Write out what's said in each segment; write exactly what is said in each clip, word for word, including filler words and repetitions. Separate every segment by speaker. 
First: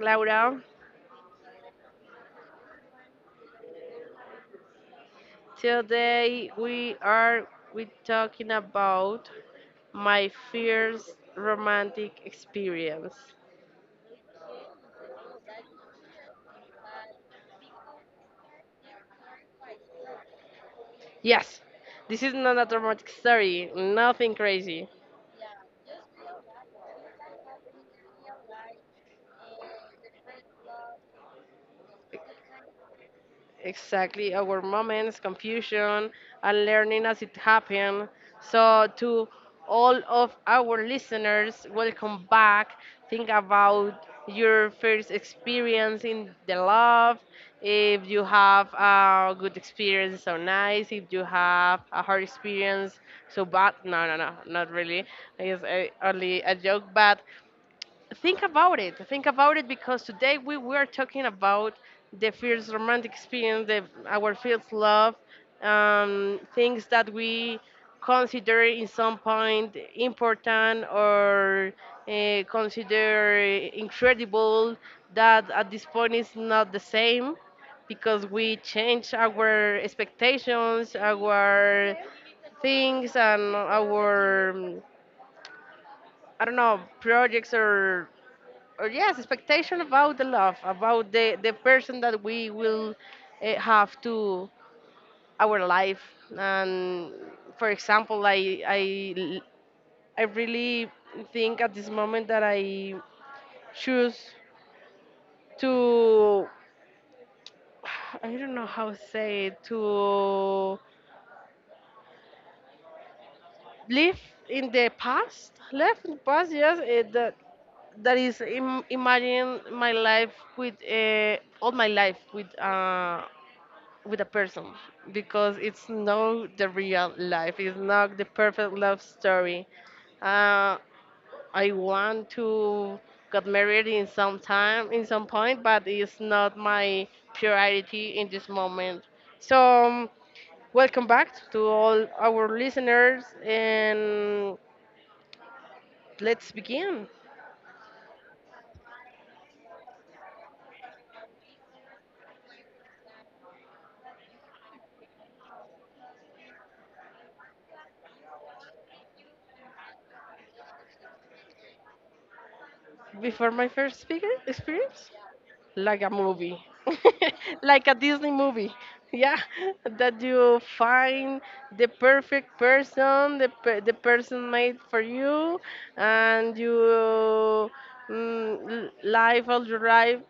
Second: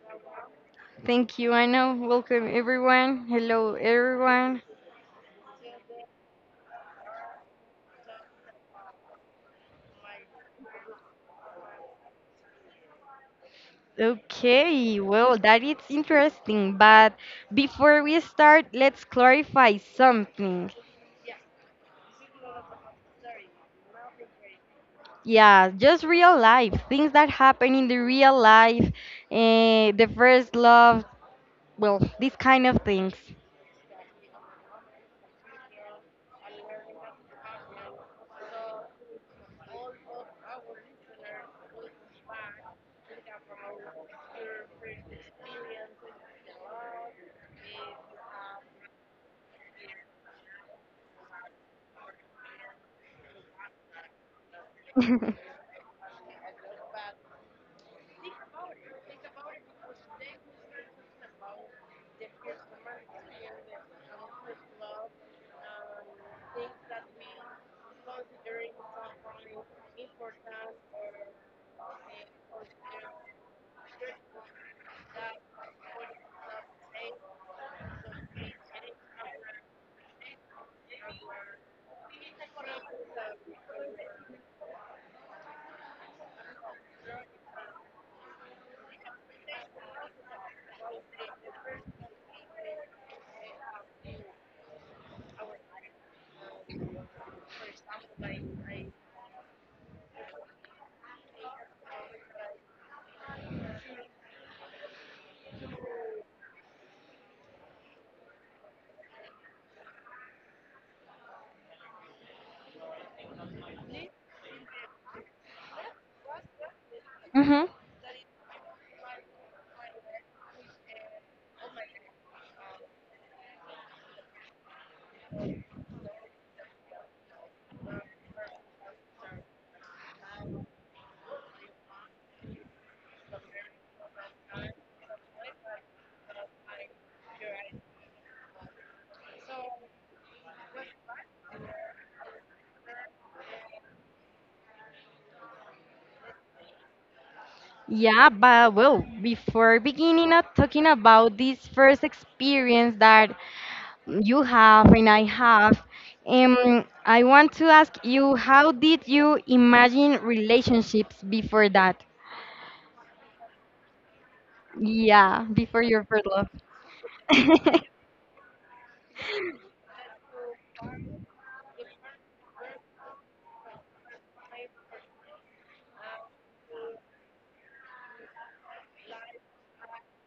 Speaker 1: Laura.
Speaker 2: Thank you, Anna. Welcome, everyone. Hello, everyone.
Speaker 1: Today we are we talking about my first romantic experience.
Speaker 2: Okay, well, that is interesting, but before we start, let's clarify something.
Speaker 1: Yes, this is not a romantic story, nothing crazy.
Speaker 2: Yeah, just real life, things that happen in the real life, eh, the first love, well, these kind of things.
Speaker 1: Exactly, our moments, confusion, and learning as it happened. So, to all of our listeners, welcome back. Think about your first experience in the love. If you have a good experience, so nice. If you have a hard experience, so bad. No, no, no, not really. It's uh, only a joke. But think about it. Think about it, because today we were talking about the first romantic experience, the, our first love, um, things that we consider in some point important, or uh, consider incredible, that at this point is not the same because we change our expectations, our things, and our, um, I don't know, projects or or yes, expectation about the love, about the the person that we will uh, have to our life. And for example, I I l- I really think at this moment that I choose to I don't know how to say it, to live in the past, live in the past. Yes, eh, that
Speaker 2: Mm-hmm.
Speaker 1: that is Im- imagine my life with uh, all my life with uh, with a person, because it's not the real life. It's not the perfect love story. Uh, I want to get married in some time, in some point, but it's not my priority in this moment. So, um, welcome back to all our listeners, and let's begin.
Speaker 2: Yeah, but well, before beginning of talking about this first experience that you have, and I have. Um, I want to ask you, how did you imagine relationships before that?
Speaker 1: Before my first speaker experience,
Speaker 2: Yeah, before
Speaker 1: like
Speaker 2: your
Speaker 1: a
Speaker 2: first love.
Speaker 1: movie, like a Disney movie. Yeah, that you find the perfect person, the, per- the person made for you, and you mm, l- live all your life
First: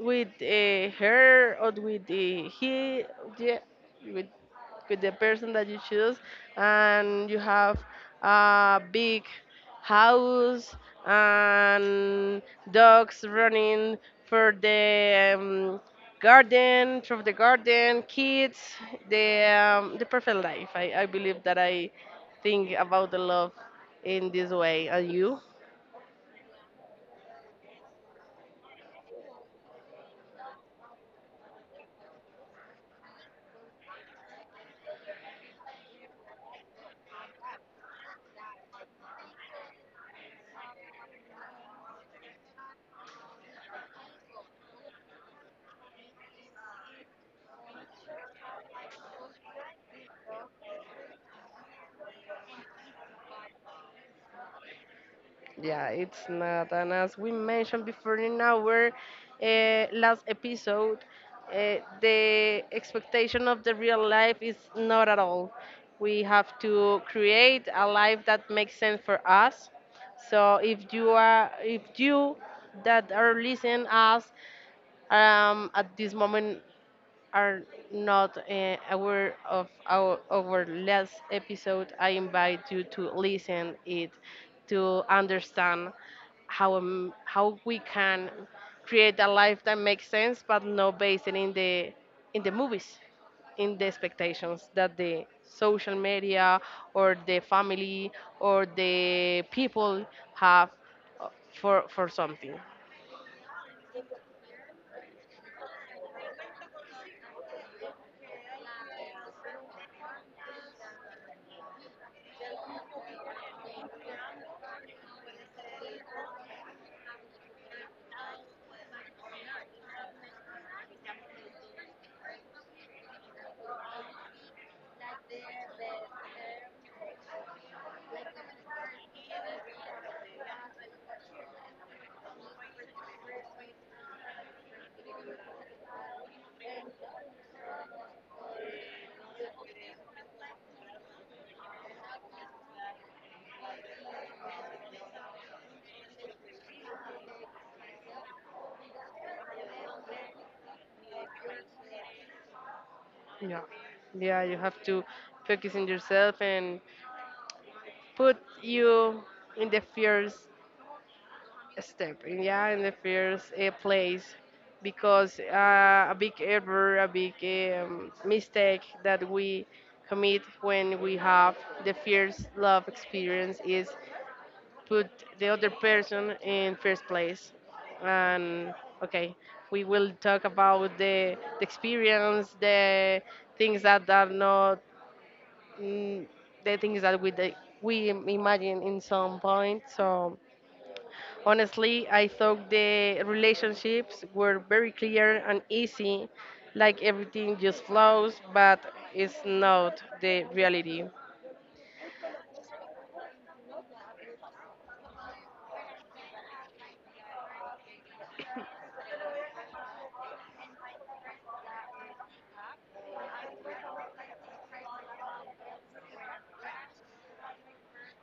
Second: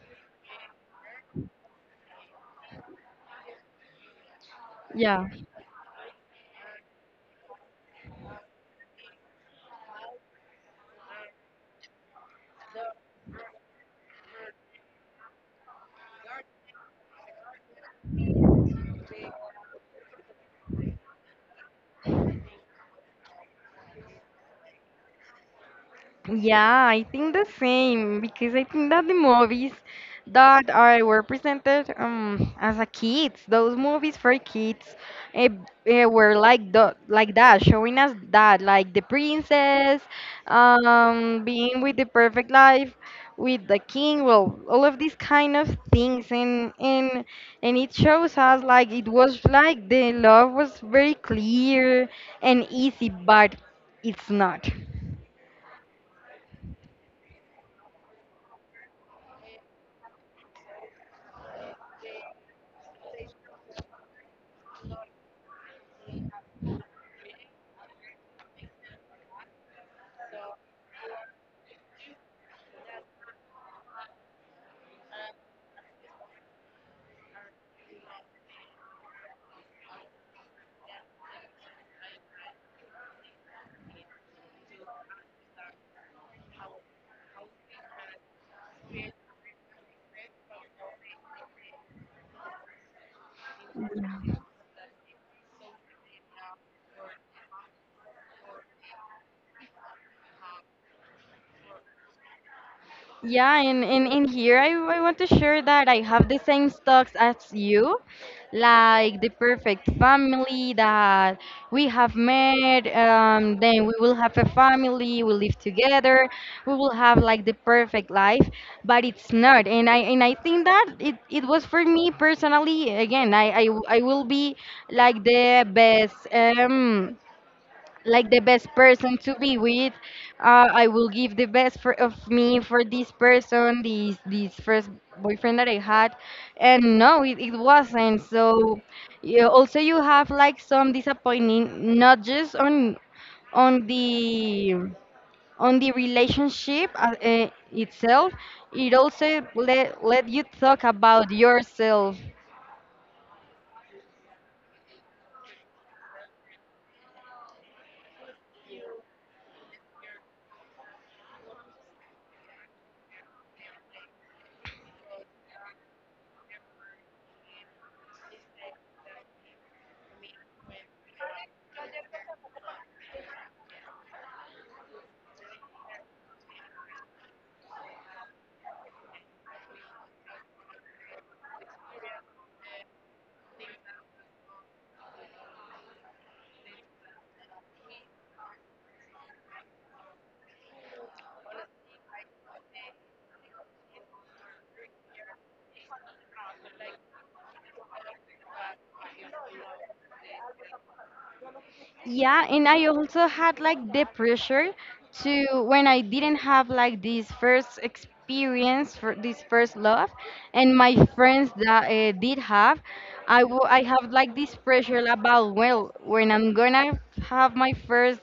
Speaker 1: with uh, her or with uh, he, yeah, with with the
Speaker 2: Yeah.
Speaker 1: person that you choose, and you have a big house and dogs running for the um, garden, through the garden, kids, the um, the perfect life. I, I believe that I think about the love in this way and you.
Speaker 2: Yeah, I think the same because I think that the movies that are were presented um as a kids, those movies for kids, eh, eh, were like the like that, showing us that like the princess, um, being with the perfect life, with the king, well, all of these kind of things, and and and it shows us like it was like the love was very clear and easy, but it's not.
Speaker 1: Yeah, it's not. And as we mentioned before in our uh, last episode, uh, the expectation of the real life is not at all. We have to create a life that makes sense for us. So if you are, if you that are listening us um, at this moment are not uh, aware of our, our last episode, I invite you to listen it to understand how um, how we can create a life that makes sense, but not based in the in the movies, in the expectations that the social media or the family or the people have uh, for for something.
Speaker 2: Yeah, and, and, and here I, I want to share that I have the same stocks as you, like the perfect family that we have met. Um, then we will have a family, we live together, we will have like the perfect life, but it's not. And I and I think that it, it was for me personally. Again, I, I, I will be like the best. Um, like the best person to be with. Uh, I will give the best for, of me for this person, this this first boyfriend that I had, and no, it, it wasn't. So you, also you have like some disappointing, not just on on the on the relationship uh, uh, itself. It also let let you talk about yourself.
Speaker 1: Yeah, yeah, you have to focus on yourself and put you in the first step, in- yeah, in the first uh, place, because uh, a big error, a big um, mistake that we commit when we have the first love experience is put the other person in first place, and okay. We will talk about the, the experience, the things that are not mm, the things that we the, we imagine in some point. So honestly, I thought the relationships were very clear and easy, like everything just flows, but it's not the reality.
Speaker 2: Yeah, and I also had like the pressure to when I didn't have like this first experience for this first love, and my friends that uh, did have, I w- I have like this pressure about well when I'm gonna have my first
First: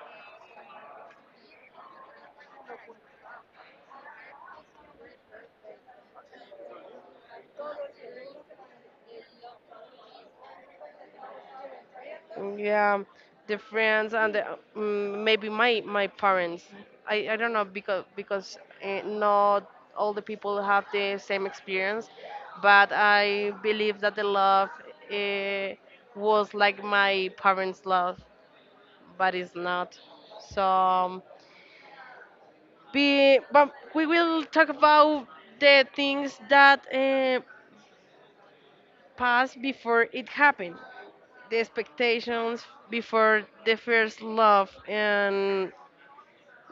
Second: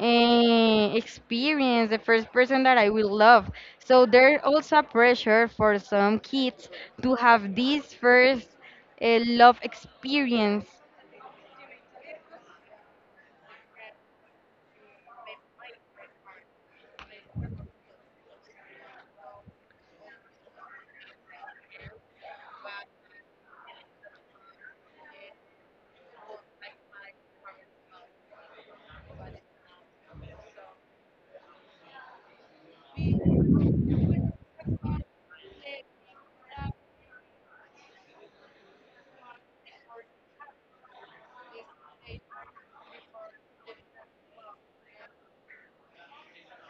Speaker 2: uh, experience, the first person that I will love. So there's also pressure for some kids to have this first uh, love experience.
Speaker 1: Mm, Yeah, the friends and the, um, maybe my my parents. I, I don't know, because because uh, not all the people have the same experience, but I believe that the love uh, was like my parents' love, but it's not. So um, be but we will talk about the things that uh, passed before it happened, the expectations before the first love, and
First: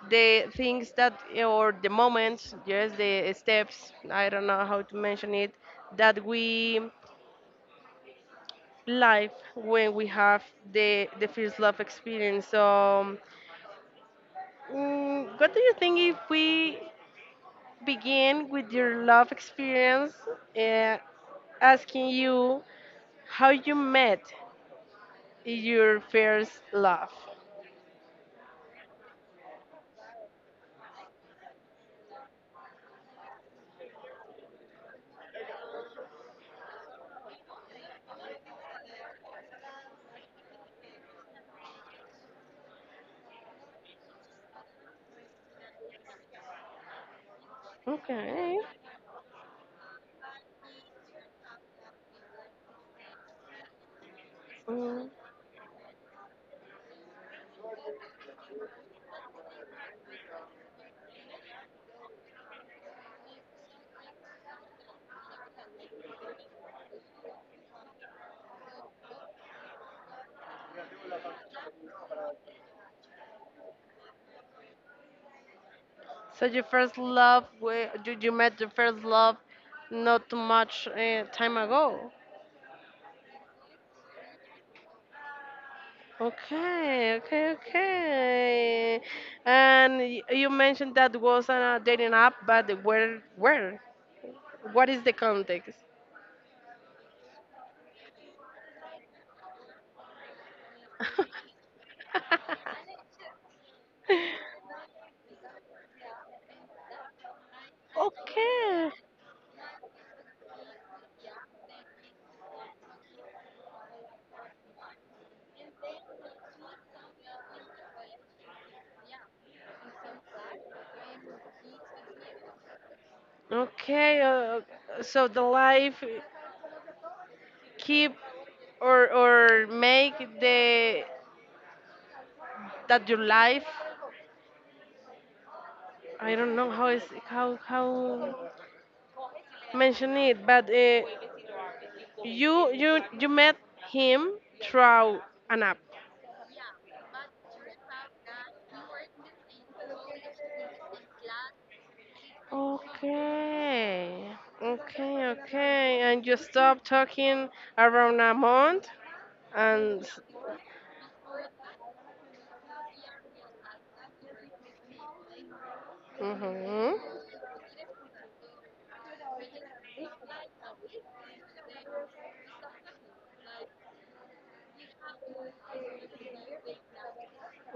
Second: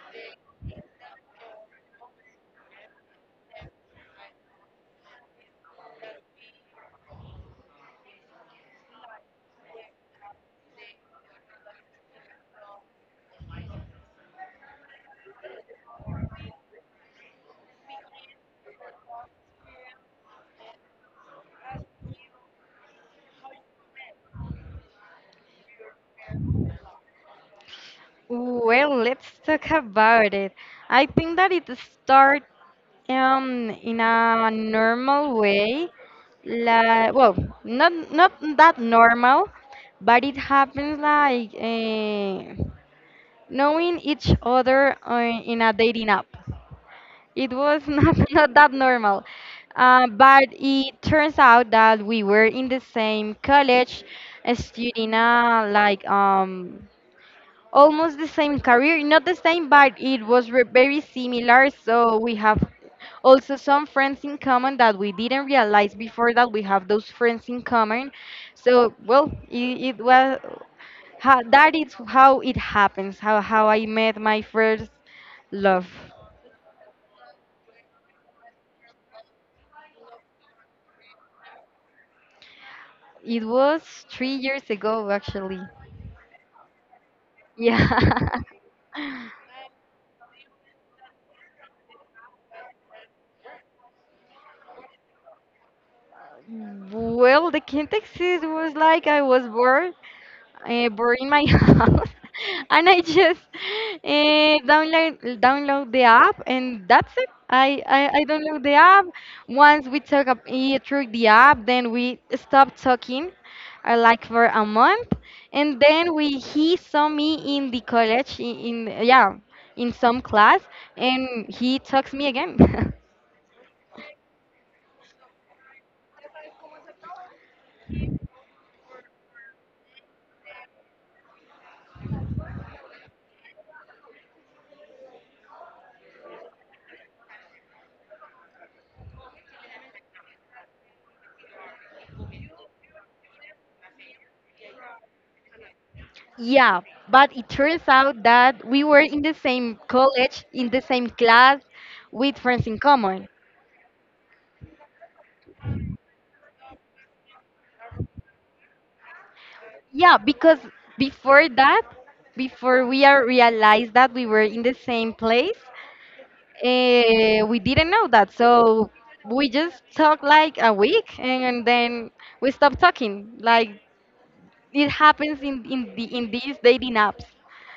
Speaker 1: the things that or the moments, yes, the steps. I don't know how to mention it, that we live when we have the the first love experience. So mm, what do you think if we begin with your love experience, uh, asking you how you met your first love?
Speaker 2: Well, let's talk about it. I think that it starts um, in a normal way. Like, well, not not that normal, but it happens like eh, knowing each other uh, in a dating app. It was not not
Speaker 1: Okay.
Speaker 2: that normal, uh, but it turns out that we were in the same college, uh,
Speaker 1: Mm.
Speaker 2: studying uh, like um almost the same career, not the same, but it was re- very similar. So we have also some friends in common that we didn't realize before that we have those friends in common. So well, it, it was how, that is how it happens. How how I met my first love.
Speaker 1: So your first love, where you, you met your first love not too much uh, time ago.
Speaker 2: It was three years ago, actually.
Speaker 1: Okay, okay,
Speaker 2: Yeah.
Speaker 1: okay. And y- you mentioned that was on a dating app, but where, where? What is the context?
Speaker 2: Well, the context is was like I was bored uh, bored in my house, and I just uh, download download the app, and that's it. I, I, I download the
Speaker 1: Okay,
Speaker 2: app. Once we talk ab- eh, through the app, then we stop talking, uh, like for a month, and then we he saw me in the college in, in yeah in some class, and he talks me again.
Speaker 1: okay. Uh, so the life keep or or make the that your life. I don't know how is how how mention it, but uh, you you you met him through an app.
Speaker 2: Yeah, but it turns out that we were in the same college, in the same class, with friends in common.
Speaker 1: Okay, okay, okay, and you stopped talking around a month, and
Speaker 2: Yeah, because before that, before we are realized that we were in the same place,
Speaker 1: hmm.
Speaker 2: uh, we didn't know that. So we just talked like a week, and then we stopped talking. Like it happens in in the in these dating apps.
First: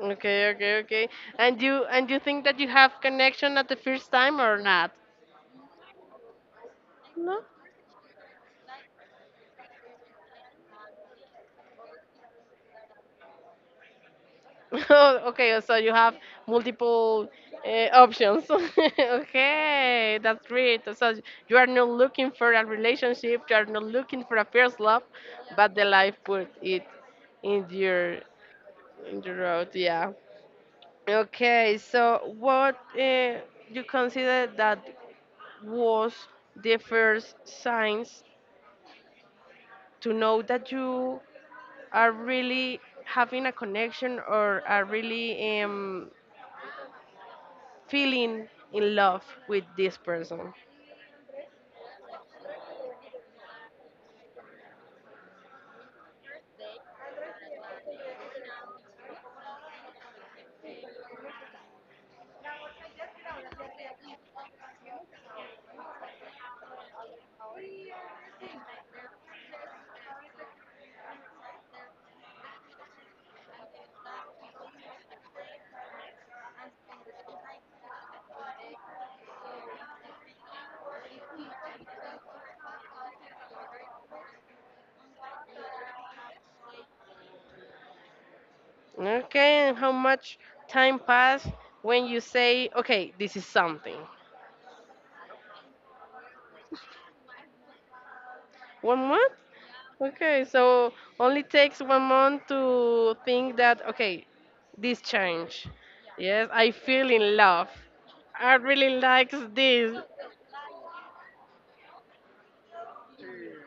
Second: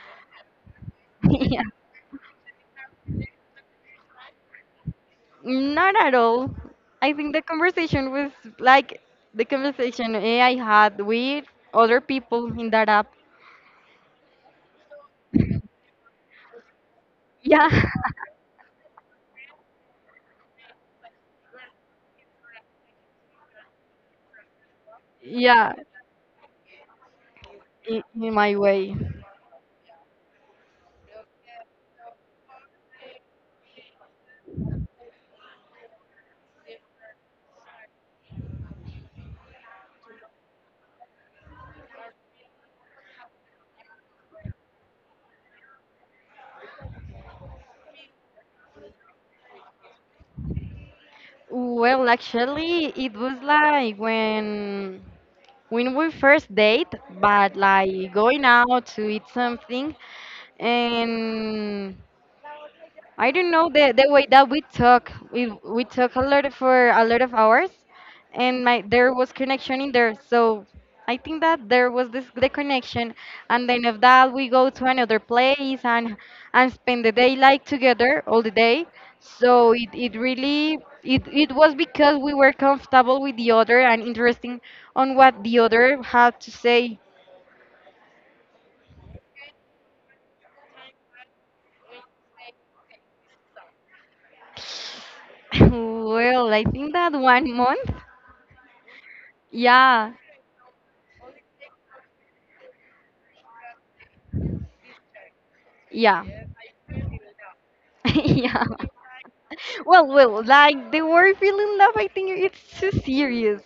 Speaker 1: Okay, okay, okay, and
Speaker 2: Yeah,
Speaker 1: you and you think that you have connection at the first time or not?
Speaker 2: not at all. I think the
Speaker 1: No.
Speaker 2: conversation was like the conversation eh, I had with other people in that app.
Speaker 1: Okay, so you have multiple
Speaker 2: Yeah,
Speaker 1: uh, options. Okay, that's great. So you are not looking for a relationship, you are not looking for a first love, but
Speaker 2: yeah,
Speaker 1: the life put it in
Speaker 2: in,
Speaker 1: your
Speaker 2: in my way.
Speaker 1: in your road. Yeah. Okay, so what uh, you consider that was the first signs to know that you are really having a connection or are really um, feeling in love with this person.
Speaker 2: Well, actually, it was like when when we first date, but like going out to eat something, and I don't know the the way that we talk. We we talk a lot for a lot of hours, and my there was connection in there. So I think that there was this the connection, and then of that we go to another place and and spend the day like together all the day. So it, it really it, it was because we were comfortable with the other and interesting on what the other had to say.
Speaker 1: Okay, and how much time passed when you say, okay, this is something?
Speaker 2: Well, I think that one month.
Speaker 1: One month?
Speaker 2: Yeah.
Speaker 1: Okay, so only takes one month to think that, okay, this change.
Speaker 2: Yeah.
Speaker 1: Yes, I feel in love. I
Speaker 2: Yeah.
Speaker 1: really likes this.
Speaker 2: Well, well, like the word feeling love, I think it's too serious.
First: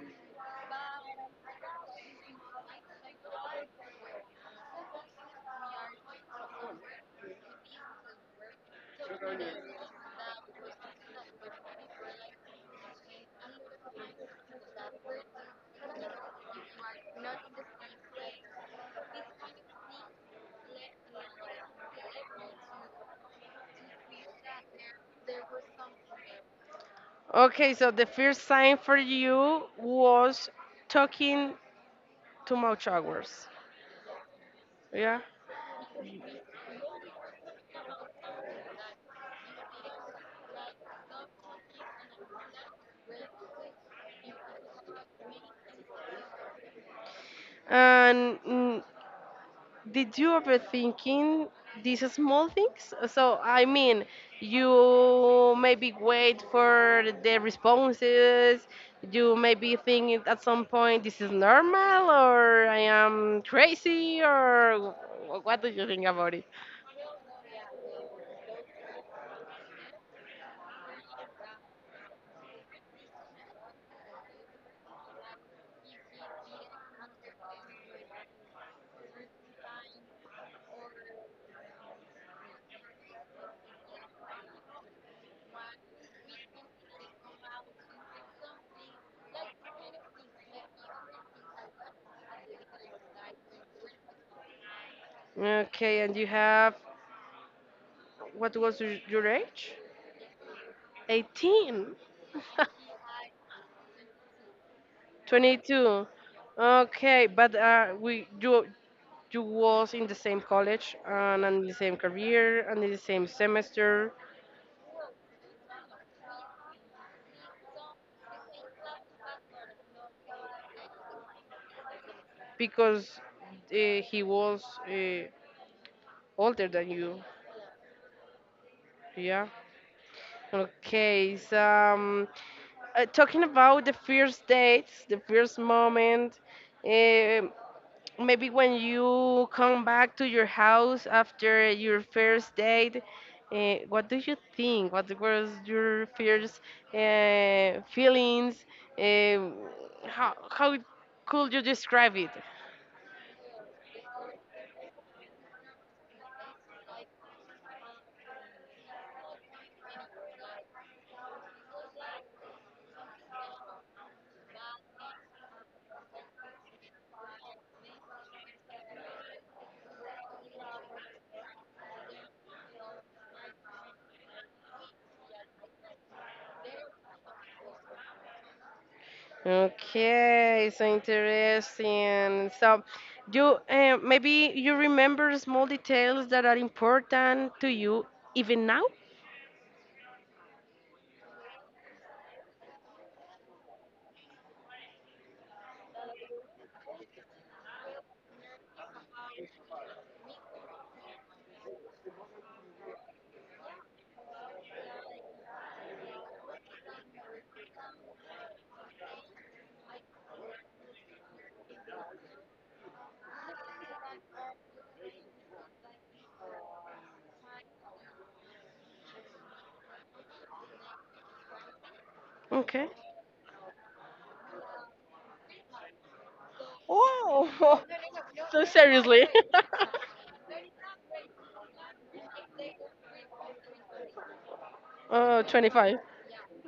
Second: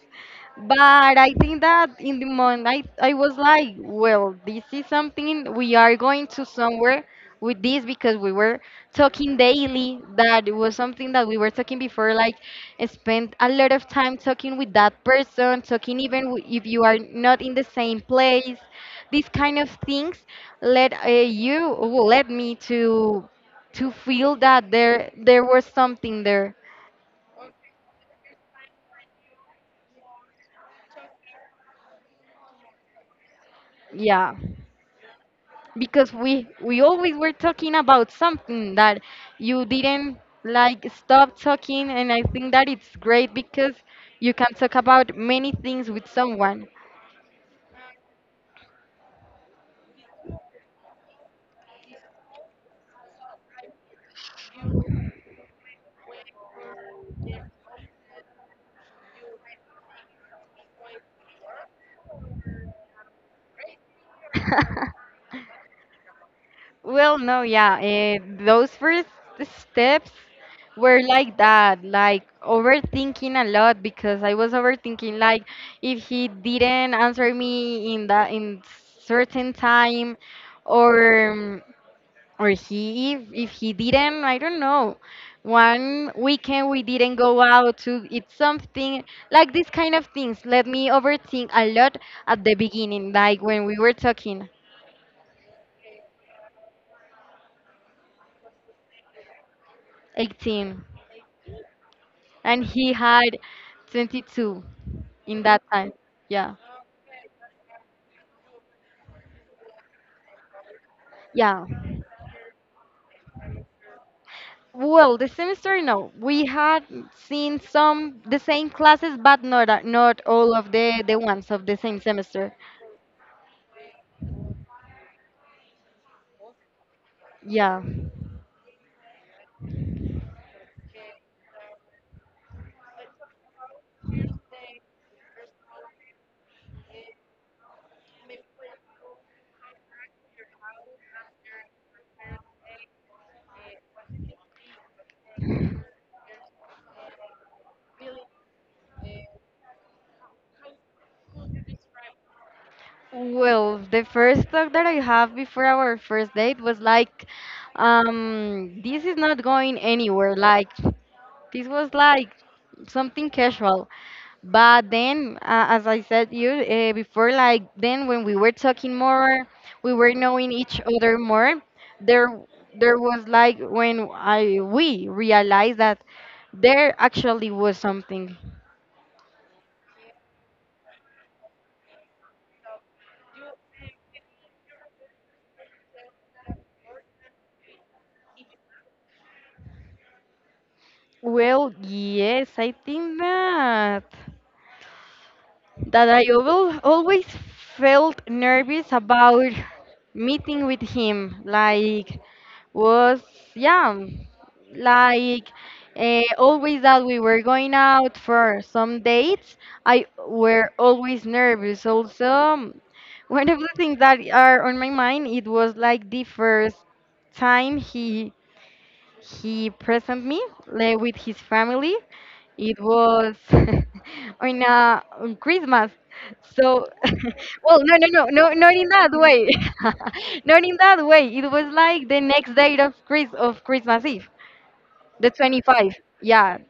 Speaker 2: But I think that in the moment, I, I was like, well, this is something we are going to somewhere with this because we were talking daily. That it was something that we were talking before, like spend a lot of time talking with that person, talking even w- if you are not in the same place. These kind of things let uh, you, well, let me to to feel that there there was something there.
Speaker 1: Okay, so the first sign for you was talking too much hours.
Speaker 2: Yeah,
Speaker 1: Yeah.
Speaker 2: because we we always were talking about something that you didn't like stop talking, and I think that it's great because you can talk about many things with someone.
Speaker 1: And mm, did you ever thinking these small things? So I mean, you maybe wait for the responses. You maybe think at some point this is normal or I am crazy or wh- what do you think about it?
Speaker 2: Well, no, yeah. Eh, those first steps were like that, like overthinking a lot because I was overthinking like if he didn't answer me in that in certain time or um, or he if, if he didn't, I don't know. One weekend we didn't go out to eat something like these kind of things let me overthink a lot at the beginning, like when we were talking.
Speaker 1: Okay, and you have, what was your your age?
Speaker 2: eighteen.
Speaker 1: eighteen.
Speaker 2: And he had twenty-two in that time.
Speaker 1: twenty-two.
Speaker 2: Yeah.
Speaker 1: Okay, but uh, we you you was in the same college and
Speaker 2: Yeah.
Speaker 1: in the same career and in the same semester
Speaker 2: Well, this semester, no. We had seen some the same classes, but not a- not all of the the ones of the same semester.
Speaker 1: because uh, he was uh, older than you,
Speaker 2: Yeah.
Speaker 1: yeah. Okay, so um, uh, talking about the first dates, the first moment. Um Maybe when you come back to your house after your first date, uh, what do you think? What was your first uh, feelings? Uh, how how could you describe it?
Speaker 2: Well, the first thought that I have before our first date was like, um, this is not going anywhere. Like, this was like something casual. But then, uh, as I said you uh, before, like then when we were talking more, we were knowing each other more. There, there was like when I we realized that there actually was something.
Speaker 1: Okay, so interesting. So, you uh, maybe you remember small details that are important to you even now?
Speaker 2: Well, yes, I think that that I al- always felt nervous about meeting with him. Like was yeah like uh, always that we were going out for some dates I were always nervous. Also, um, one of the things that are on my mind it was like the first time he he present me like, with his family. It
Speaker 1: Okay.
Speaker 2: was on uh, on Christmas. So, well,
Speaker 1: Oh,
Speaker 2: no, no, no, no,
Speaker 1: so
Speaker 2: not in that
Speaker 1: seriously.
Speaker 2: way. Not in that way. It was like the next day of Chris of Christmas Eve, the
Speaker 1: Oh, twenty
Speaker 2: twenty-fifth.
Speaker 1: five.
Speaker 2: Yeah.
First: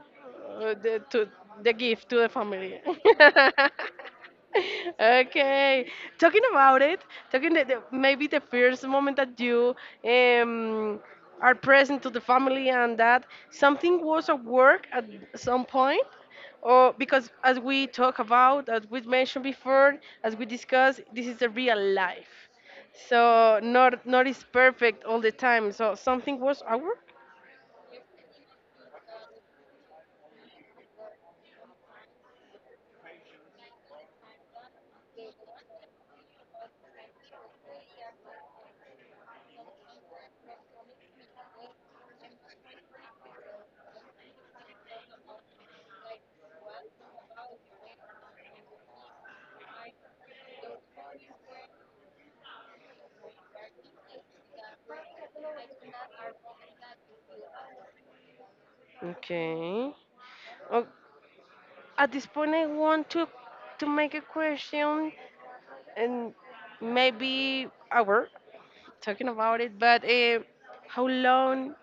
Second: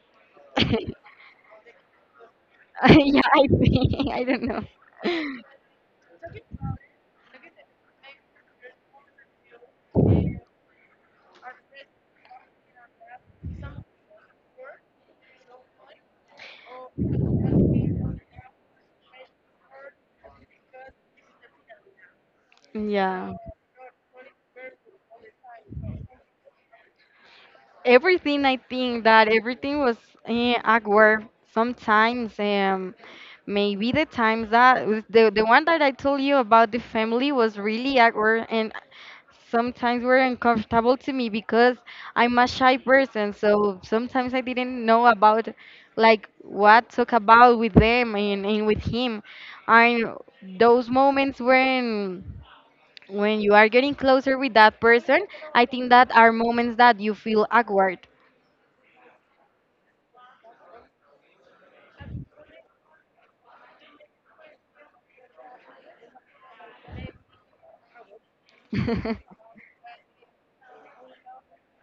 Speaker 1: uh, the, To the gift to the family.
Speaker 2: Yeah, I think, I don't know.
Speaker 1: Okay, talking about it, talking the, the, maybe the first moment that you um, are present to the family and that something was at work at some point. Or because, as we talk about, as we mentioned before, as we discussed, this is the real life,
Speaker 2: Yeah.
Speaker 1: so not not is perfect all the time. So something was at work.
Speaker 2: Everything, I think that everything was eh, awkward sometimes. Um, maybe the times that was- the the one that I told you about the family was really awkward, and sometimes were uncomfortable to me because I'm a shy person, so sometimes I didn't know about like what talk about with them and, and with him. And those moments when when you are getting closer with that person, I think that are moments that you feel awkward.
Speaker 1: Okay. At this point, I want to to make a question and maybe hour talking about it. But uh, how long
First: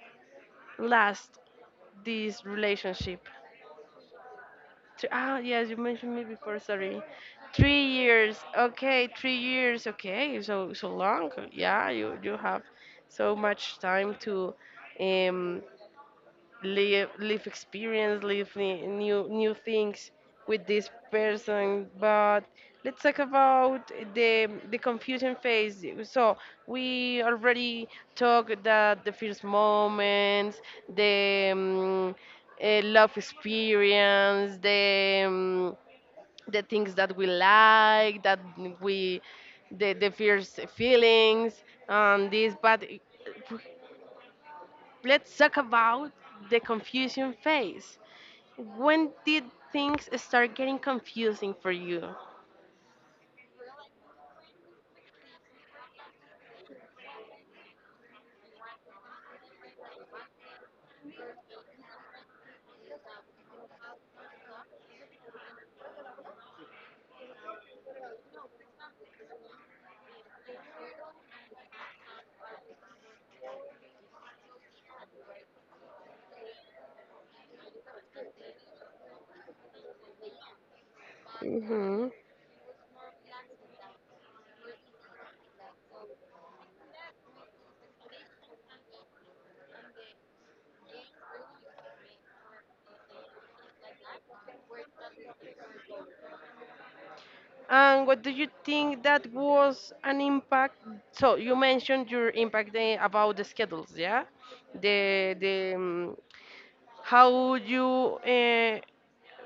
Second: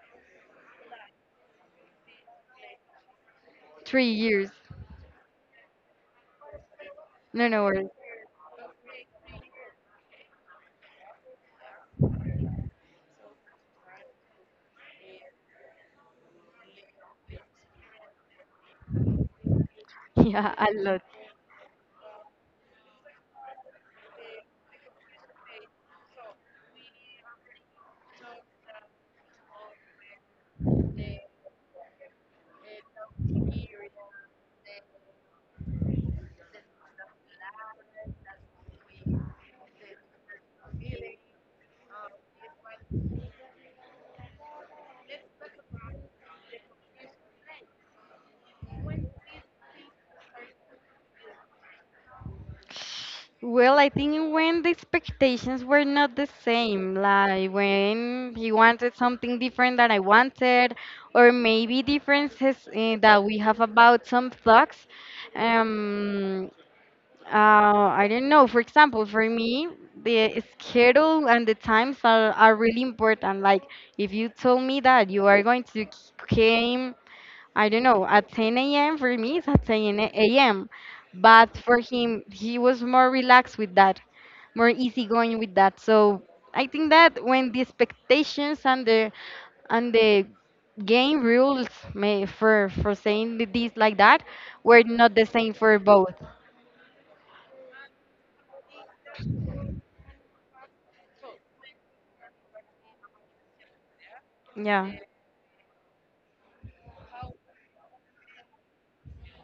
Speaker 1: lasts this relationship?
Speaker 2: Three years.
Speaker 1: Th- Ah, yes, you mentioned me before. Sorry,
Speaker 2: No, no
Speaker 1: three
Speaker 2: worries.
Speaker 1: years. Okay, three years. Okay, so so long. Yeah, you you have so much time to um live, live experience, live ni- new new things
Speaker 2: Yeah,
Speaker 1: with
Speaker 2: a
Speaker 1: this
Speaker 2: lot.
Speaker 1: person. But let's talk about the the confusion phase. So we already talked that the first moments, the um, uh, love experience, the um, the things that we like, that we the the first feelings and this. But eh, let's talk about the confusion phase. When did things start getting confusing for you?
Speaker 2: Well, I think when the expectations were not the same, like when he wanted something different than I wanted, or maybe differences eh, that we have about some thoughts. Um, uh, I don't know. For example, for me, the schedule and the times are, are really important. Like if you told me that you are going to came I don't know, at ten a m, for me it's at ten a m. But for
Speaker 1: Hmm.
Speaker 2: him, he was more relaxed with that, more easygoing with that. So I think that when the expectations and the and the game rules may, for for saying th- this like that were not the same for both.
Speaker 1: And what do you think that was an impact? So you mentioned your impact, eh, about the schedules, yeah?
Speaker 2: Yeah,
Speaker 1: The the um, How you uh,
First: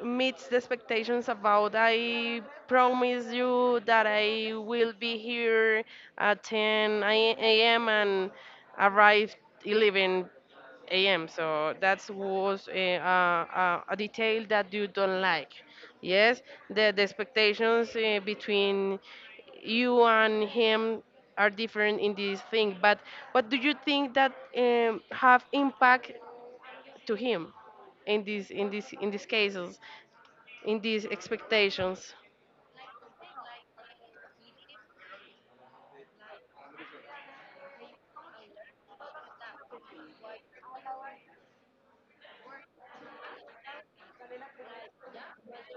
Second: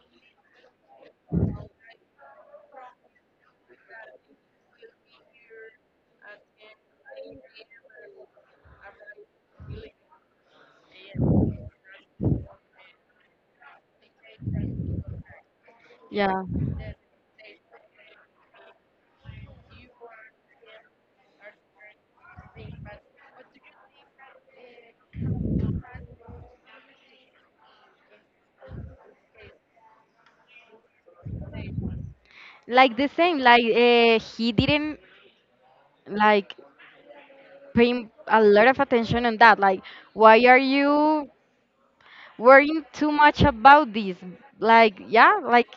Speaker 1: meet the expectations about I promise you that I will be here at ten a m and arrive eleven a m. So that was a, uh, uh, a detail that you don't like. Yes,
Speaker 2: yeah,
Speaker 1: the, the expectations uh, between you and him are different in this thing. But what do you think that um, have impact to him in these in this in these cases, in these expectations?
Speaker 2: like the same. Like uh, he didn't like paying a lot of attention on that. Like, why are you worrying too much about this. Like, yeah, like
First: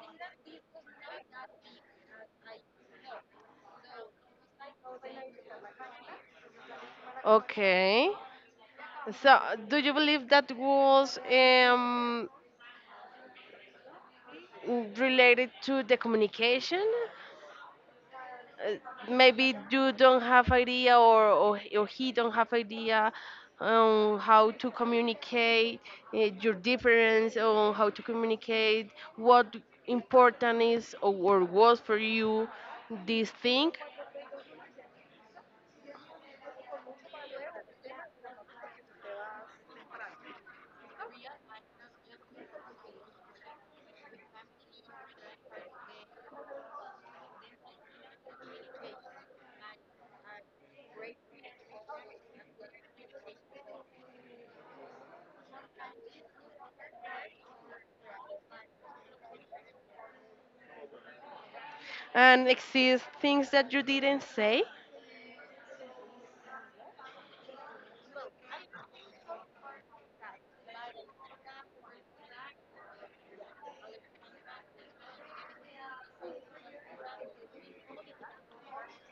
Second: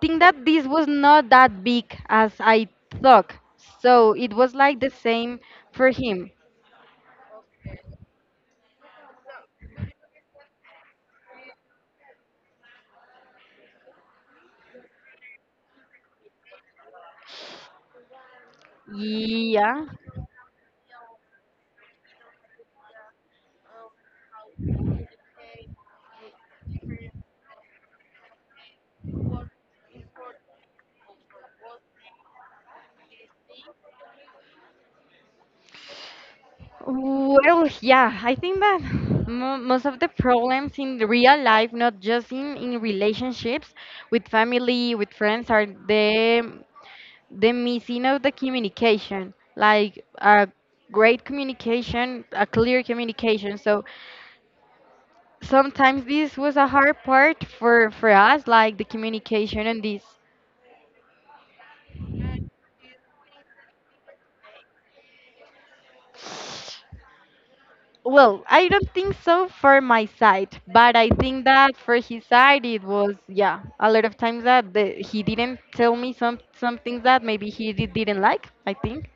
Speaker 2: think that this was not that big as I thought. So it was like the same for him.
Speaker 1: Okay. So, do you believe that was um, related to the communication? uh, Maybe
Speaker 2: Yeah.
Speaker 1: you don't have idea or, or, or he don't have idea on how to communicate uh, your difference on how to communicate what important is or, or was for you this thing,
Speaker 2: Well, yeah, I think that mo- most of the problems in the real life, not just in, in relationships with family, with friends, are the the missing of the communication, like a great communication, a clear communication. So sometimes this was a hard part for for us like the communication and this.
Speaker 1: and exist things that you didn't say.
Speaker 2: Well, I don't think so for my side, but I think that for his side it was, yeah, a lot of times that the, he didn't tell me some some things that maybe he did, didn't like, I think.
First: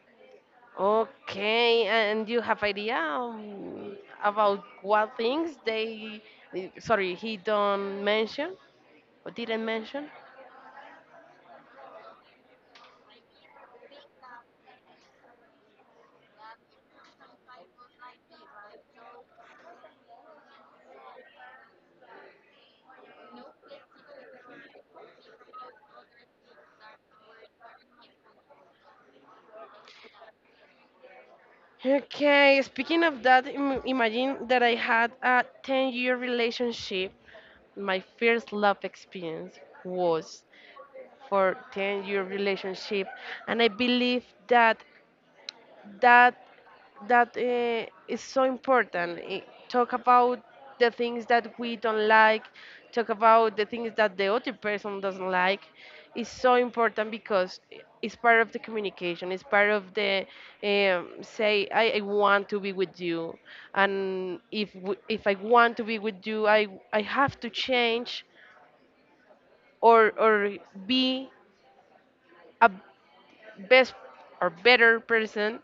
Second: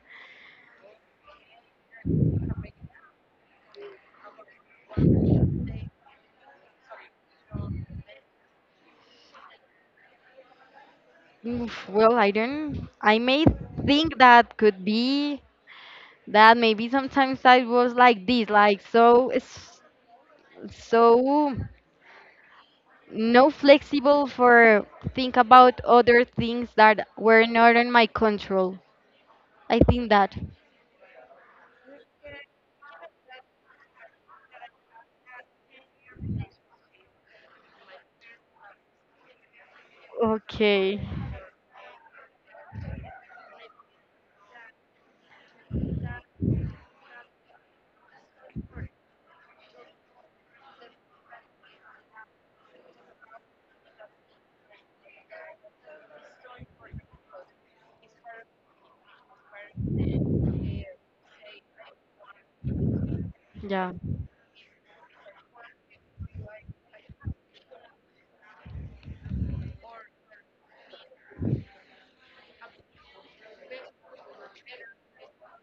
Speaker 1: Okay, and you have idea um, about what things they, sorry, he don't mention or didn't mention.
Speaker 2: Oof, well, I don't, I may think that could be that maybe sometimes I was like this, like so it's so no flexible for think about other things that were not in my control. I think that.
Speaker 1: Okay, speaking of that, im- imagine that I had a ten year relationship. My first love experience was
Speaker 2: Okay.
Speaker 1: for ten year relationship, and I believe that that that uh, is so important. I- talk about the things that we don't like, talk about the things that the other person doesn't like. Is so important, because i- it's part of the communication. It's part of the um, say I, I want to be with you,
Speaker 2: Yeah.
Speaker 1: and if w- if I want to be with you, I I have to change or or be a best or better person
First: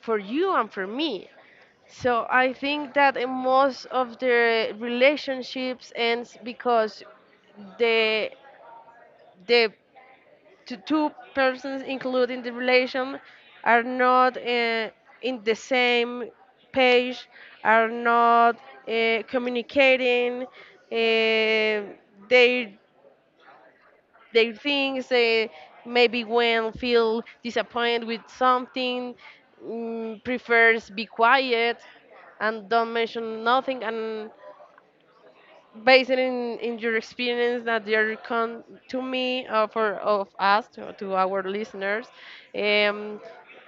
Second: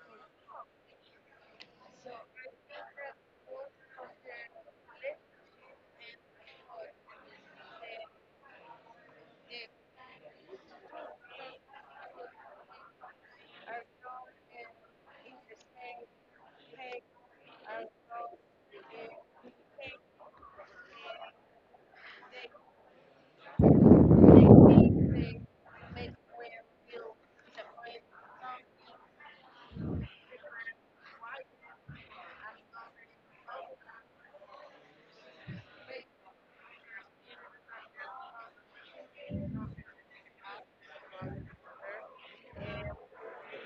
Speaker 1: for you and for me. So I think that in most of the relationships ends because the the t- two persons including the relation are not uh, in the same page, are not uh, communicating. Uh, they they things they maybe when feel disappointed with something, mm, prefers be quiet and don't mention nothing. And based in, in your experience that you come to me or for of us to, to our listeners, um,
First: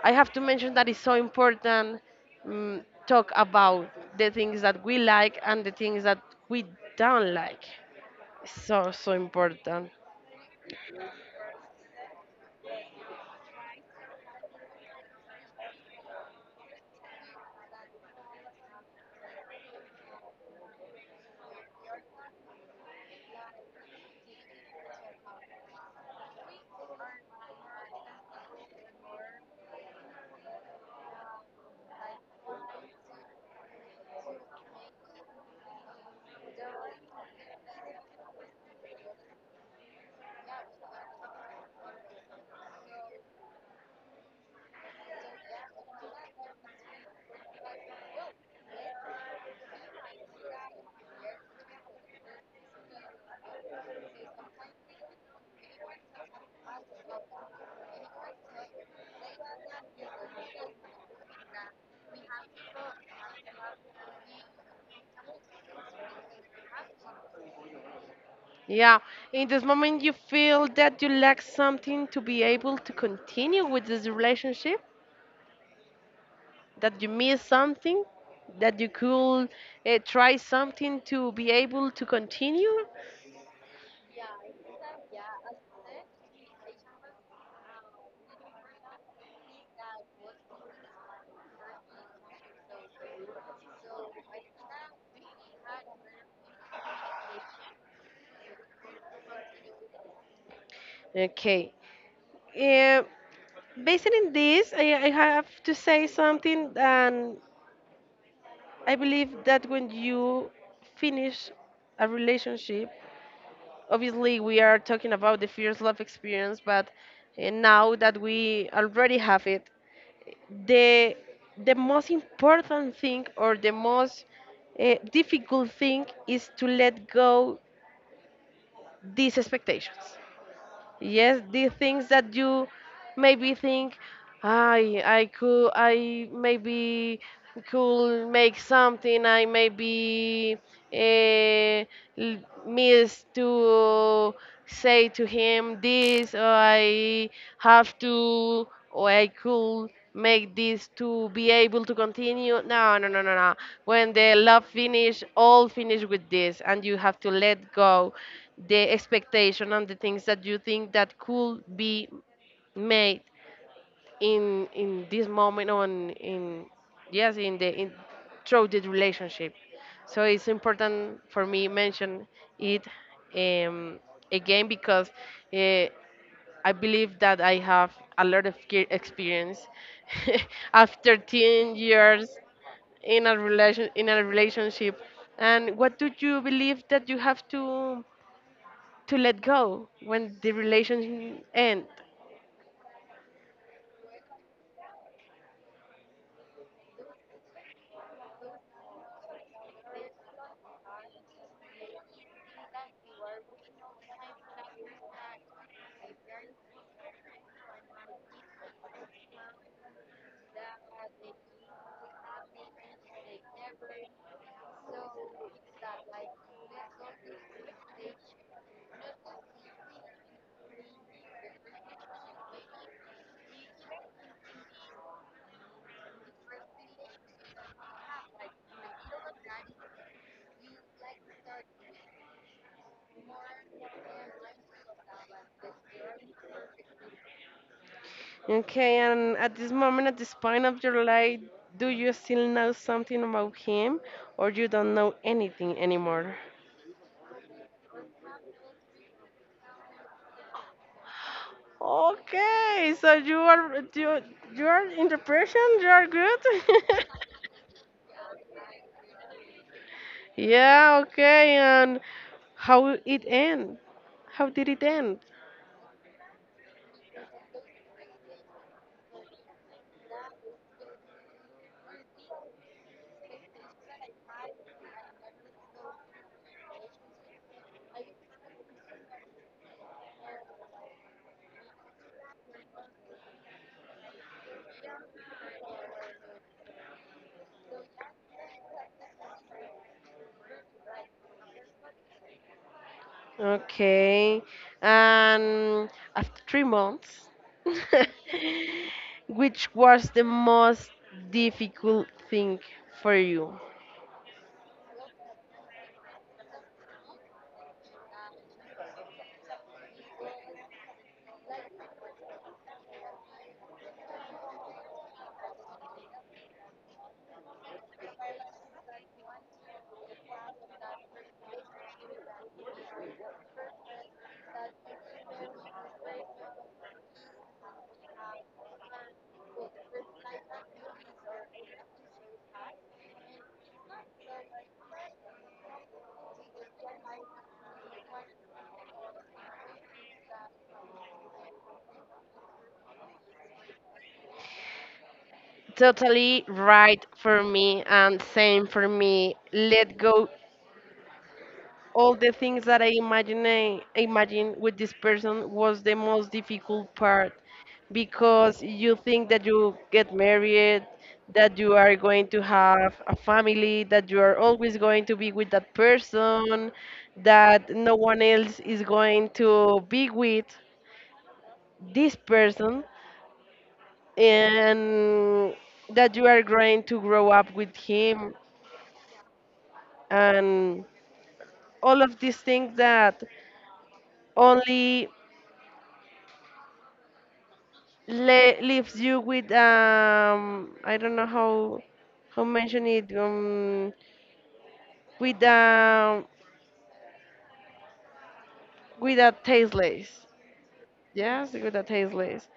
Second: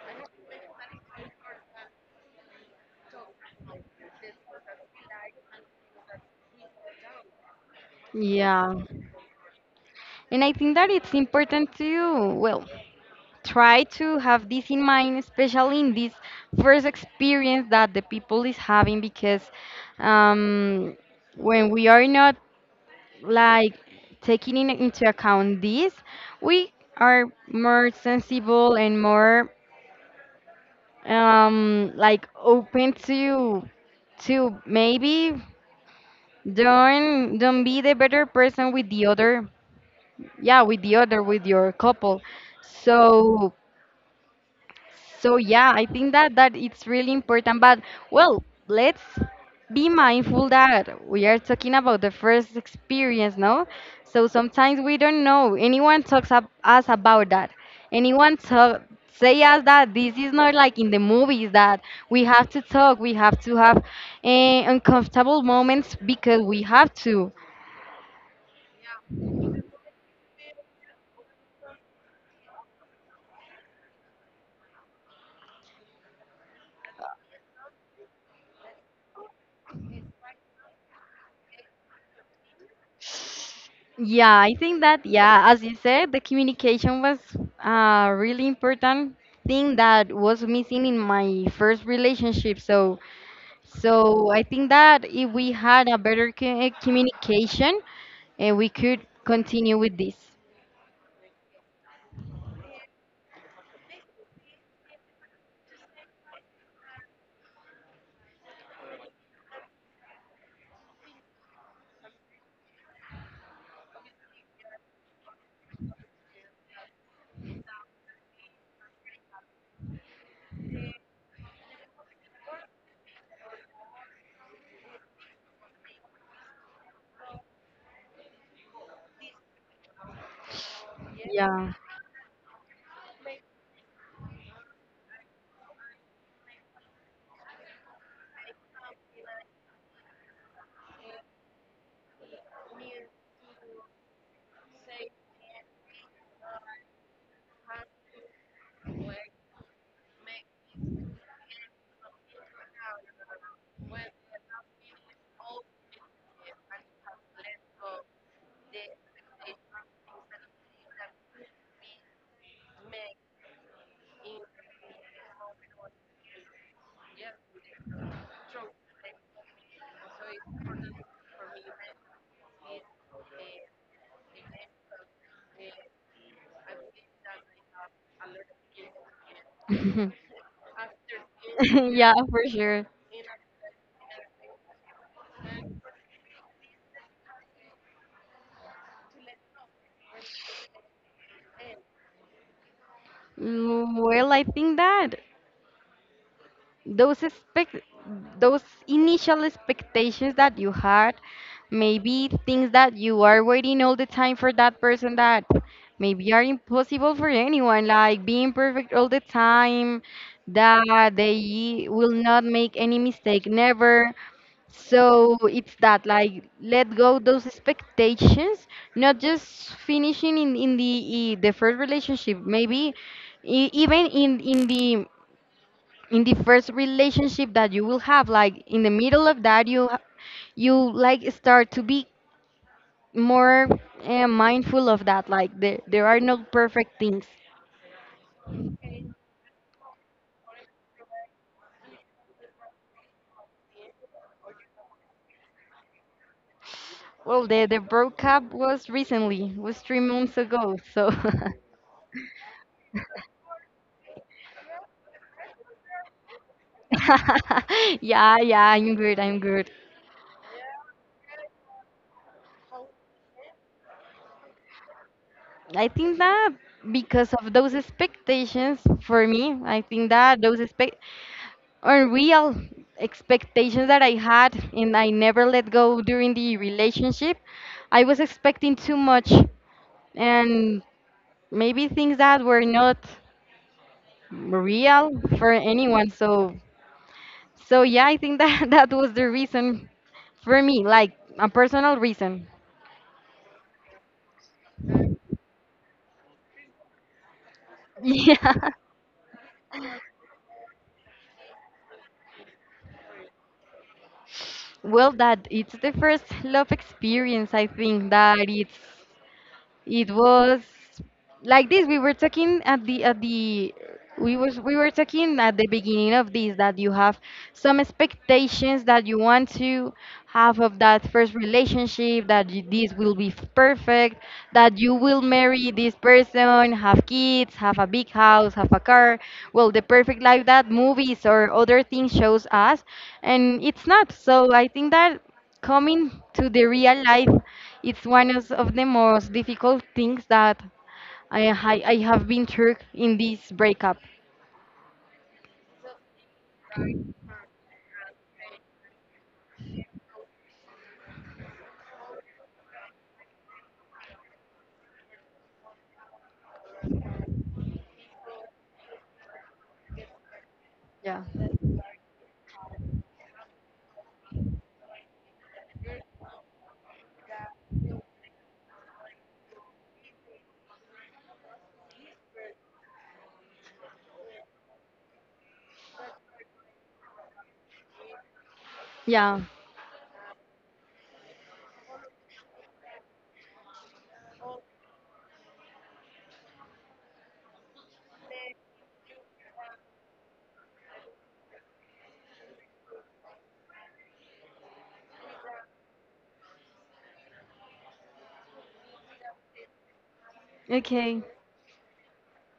Speaker 1: I have to mention that it's so important, um, talk about the things that we like and the things that we don't like.
Speaker 2: Yeah.
Speaker 1: So so important.
Speaker 2: And I think that it's important to, well, try to have this in mind, especially in this first experience that the people is having, because um, when we are not like taking in, into account this, we are more sensible and more um like open to to maybe don't don't be the better person with the other, yeah, with the other, with your couple, so so yeah, I think that that it's really important. But, well, let's be mindful that we are talking about the first experience, no? So sometimes we don't know. Anyone talks ab us about that. Anyone talk say us that this is not like in the movies, that we have to talk. We have to have eh, uncomfortable moments because we have to.
Speaker 1: Yeah, in this moment, you feel that you lack something to be able to continue with this relationship, that you miss something, that you could uh, try something to be able to continue.
Speaker 2: Yeah, I think that, yeah, as you said, the communication was a really important thing that was missing in my first relationship. So, so I think that if we had a better co- eh, communication, eh, we could continue with this.
Speaker 1: Okay. Uh, based on this, I, I have to say something, and I believe that when you finish a relationship, obviously, we are talking about the first love experience, but uh, now that we already have it, the the most important thing or the most uh, difficult thing is to let go these expectations, yes, the
Speaker 2: Yeah.
Speaker 1: things that you maybe think i i could, i maybe could make something, i maybe uh, l- miss to say to him this, or I have to, or I could make this to be able to continue. No, no, no, no, no. When the love finish, all finish with this, and you have to let go the expectation and the things that you think that could be made in in this moment on in, yes, in the in through the relationship. So it's important for me mention it, um, again because uh, I believe that I have a lot of ge- experience after ten
Speaker 2: Yeah,
Speaker 1: years
Speaker 2: for sure.
Speaker 1: in a relation in a relationship, and what do you believe that you have to to let go when the relationship end?
Speaker 2: Mm, Well, I think that those expect those initial expectations that you had, maybe things that you are waiting all the time for that person, that maybe are impossible for anyone, like being perfect all the time, that they will not make any mistake never. So it's that, like, let go those expectations, not just finishing in, in the i- the first relationship, maybe e- even in in the in the first relationship that you will have, like in the middle of that you ha- you like start to be more uh, mindful of that, like there, there are no perfect things.
Speaker 1: Okay, and at this moment, at this point of your life, do you still know something about him, or you don't know anything anymore?
Speaker 2: Well, the the breakup was recently, was three months ago, so.
Speaker 1: Okay, so you are you you are in depression. You are good.
Speaker 2: Yeah, yeah, I'm good, I'm good.
Speaker 1: Yeah. Okay, and how it end? How did it end?
Speaker 2: I think that because of those expectations for me, I think that those expect unreal expectations that I had and I never let go during the relationship. I was expecting too much, and maybe things that were not real for anyone. So so yeah, I think that that was the reason for me, like a personal reason.
Speaker 1: Okay, and after three months,
Speaker 2: Yeah.
Speaker 1: which was the most difficult thing for you?
Speaker 2: Well, that it's the first love experience, I think that it's. It was like this. We were talking at the at the we was we were talking at the beginning of this, that you have some expectations that you want to have of that first relationship, that you, this will be f- perfect, that you will marry this person, have kids, have a big house, have a car. Well, the perfect life that movies or other things shows us, and it's not. So I think that coming to the real life, it's one of of the most difficult things that I, I, I have been through in this breakup.
Speaker 1: Totally right for me, and same for me. Let go all the things that I imagine imagine with this person was the most difficult part, because you think that you get married,
Speaker 2: Yeah.
Speaker 1: that you are going to have a family, that you are always going to be with that person, that no one else is going to be with this person, and that you are going to grow up with him
Speaker 2: Yeah.
Speaker 1: and all of these things that only le- leaves you with, um I don't know how how mention it, um with um with a tasteless,
Speaker 2: Okay.
Speaker 1: yes, with a tasteless,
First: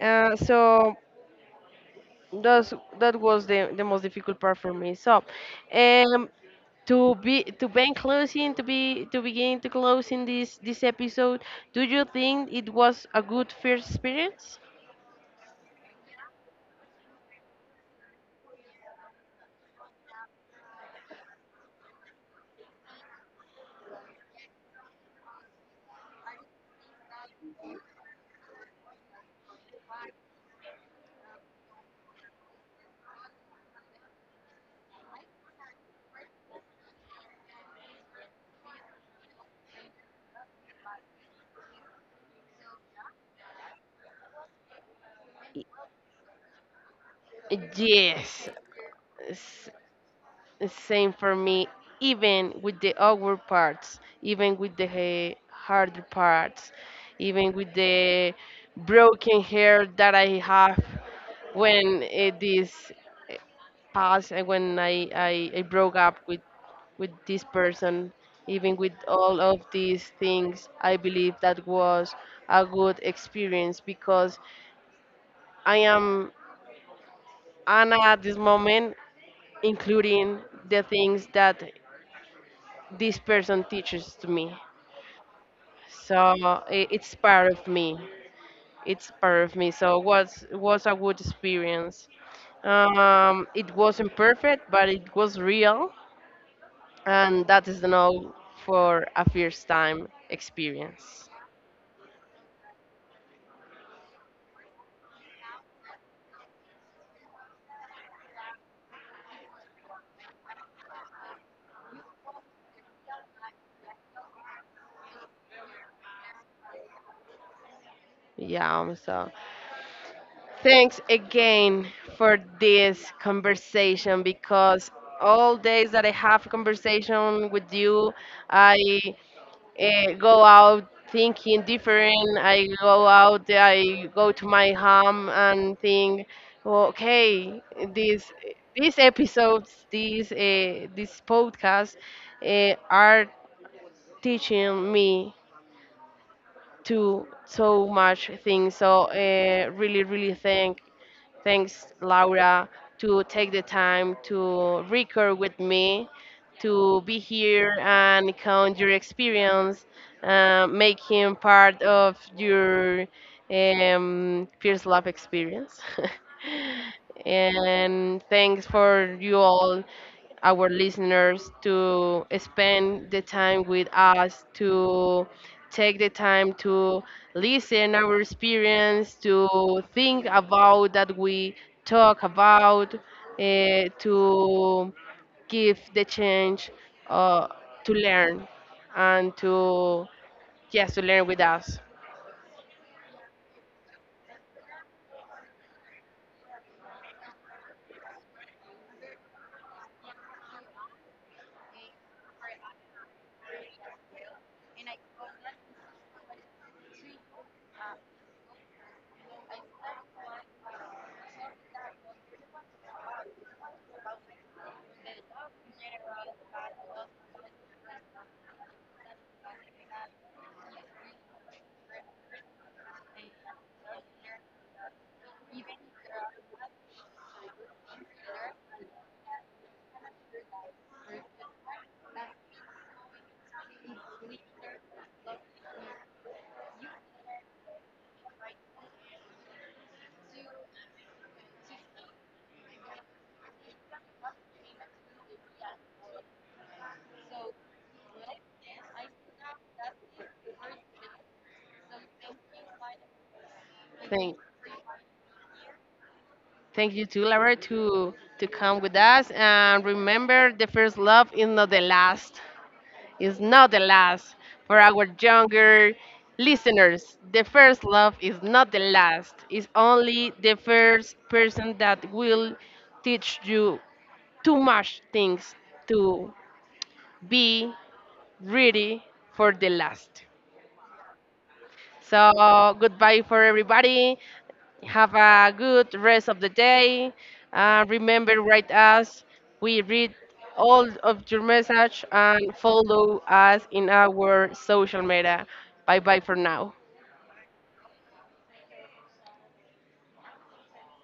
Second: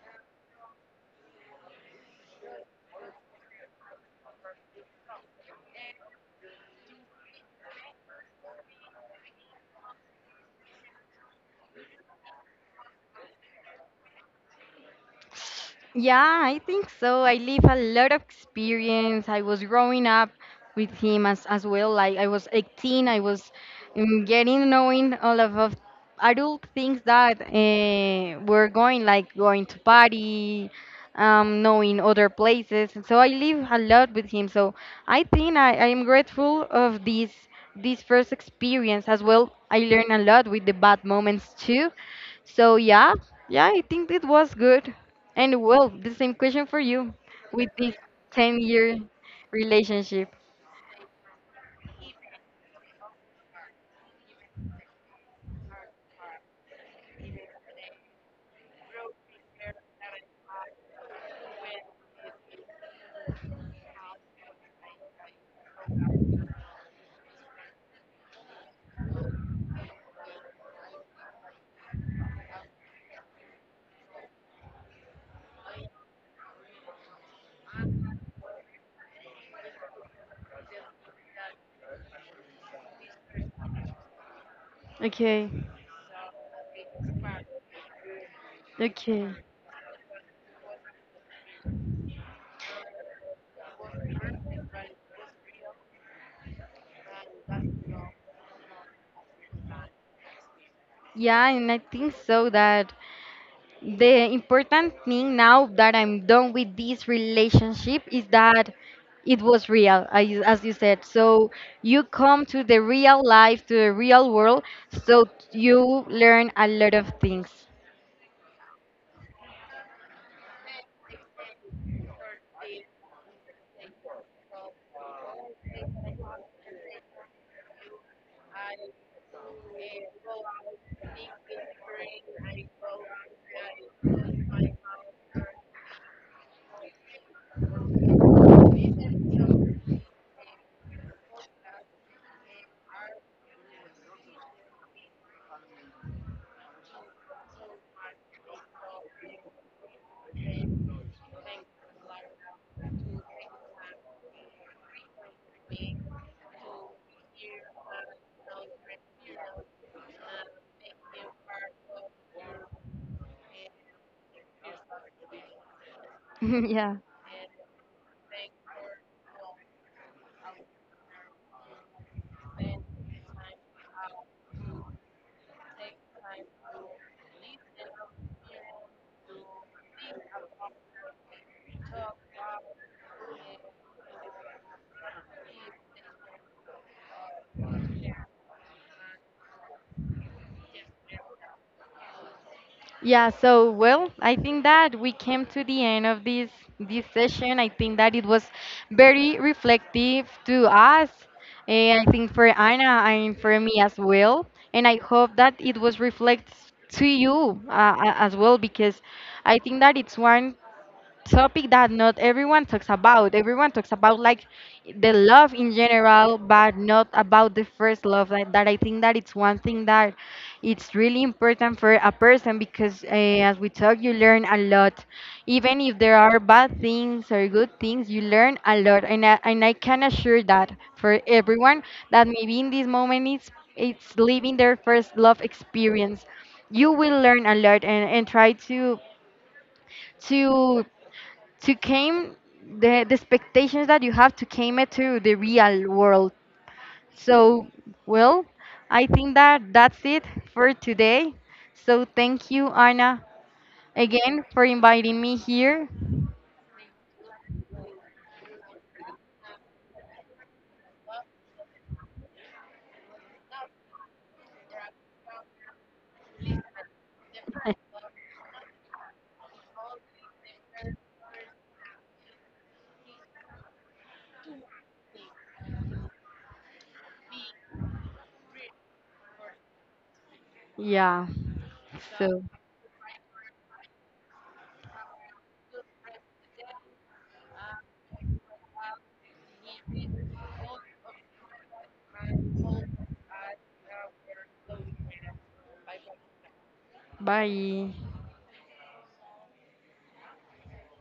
Speaker 1: uh, so that's that was the the most difficult part for me. So, um to be to be closing to be to begin to closing this this episode, do you think it was a good first experience?
Speaker 2: Yeah, I think so. I live a lot of experience. I was growing up with him as, as well. Like, I was eighteen. I was um, getting knowing all of, of adult things that uh, were going, like going to party, um, knowing other places. And so I live a lot with him. So I think I, I am grateful of this this first experience as well. I learned a lot with the bad moments too. So yeah, yeah, I think it was good. And,
Speaker 1: Y-
Speaker 2: well, the same question for you with this
Speaker 1: yes
Speaker 2: 10 year
Speaker 1: S-
Speaker 2: relationship.
Speaker 1: Same for me, even with the awkward parts, even with the eh, harder parts, even with the broken hair that I have when, eh, this eh, past, and when I, I i broke up with with this person, even with all of these things I believe that was a good experience, because I am Anna at this moment, including the things that this person teaches to me.
Speaker 2: Okay,
Speaker 1: So i- it's part of me, it's
Speaker 2: okay.
Speaker 1: part of me. So was was a good experience. Um, it wasn't perfect, but it was real, and that is enough for a first time experience.
Speaker 2: Yeah, and I think so that the important thing now that I'm done with this relationship is that it was real, as you as you said. So you come to the real life, to the real world, so you learn a lot of things.
Speaker 1: Yeah. Um, so thanks again for this conversation, because all days that I have conversation with you, i uh, go out thinking different. I go out, I go to my home and think, okay, these these episodes, these uh, this podcast uh, are teaching me to so much things. So uh, really, really thank— Thanks, Laura, to take the time to record with me, to be here and count your experience, uh, making part of your, um, Fierce Love experience.
Speaker 2: Yeah.
Speaker 1: And thanks for you all, our listeners, to spend the time with us to take the time to listen our experience, to think about that we talk about, eh, to give the change uh, to learn and to, yes, to learn with us.
Speaker 2: Yeah, so, well, I think that we came to the end of this this session. I think that it was very reflective to us, and I think for Anna and for me as well. And I hope that it was reflects to you, uh, a- as well, because I think that it's one topic that not everyone talks about. Everyone talks about, like, the love in general, but not about the first love. Like, that, I think that it's one thing that it's really important for a person, because uh, as we talk, you learn a lot. Even if there are bad things or good things, you learn a lot, and I, and I can assure that for everyone that maybe in this moment it's it's living their first love experience, you will learn a lot, and, and try to to to came the, the expectations that you have, to came it to the real world. So, well, I think that that's it for today. So thank you, Anna,
Speaker 1: Thank
Speaker 2: again, for inviting me here.
Speaker 1: thank you to Laura to to come with us, and remember, the first love is not the last. Is not the last. For our younger listeners, the first love is not the last. It's only the first person that will teach you too much things to be ready for the last.
Speaker 2: Yeah, so
Speaker 1: So goodbye for everybody. Have a good rest of the day. Uh, remember, write us. We read all of your message and follow us in our social media. Bye bye for now.
Speaker 2: bye.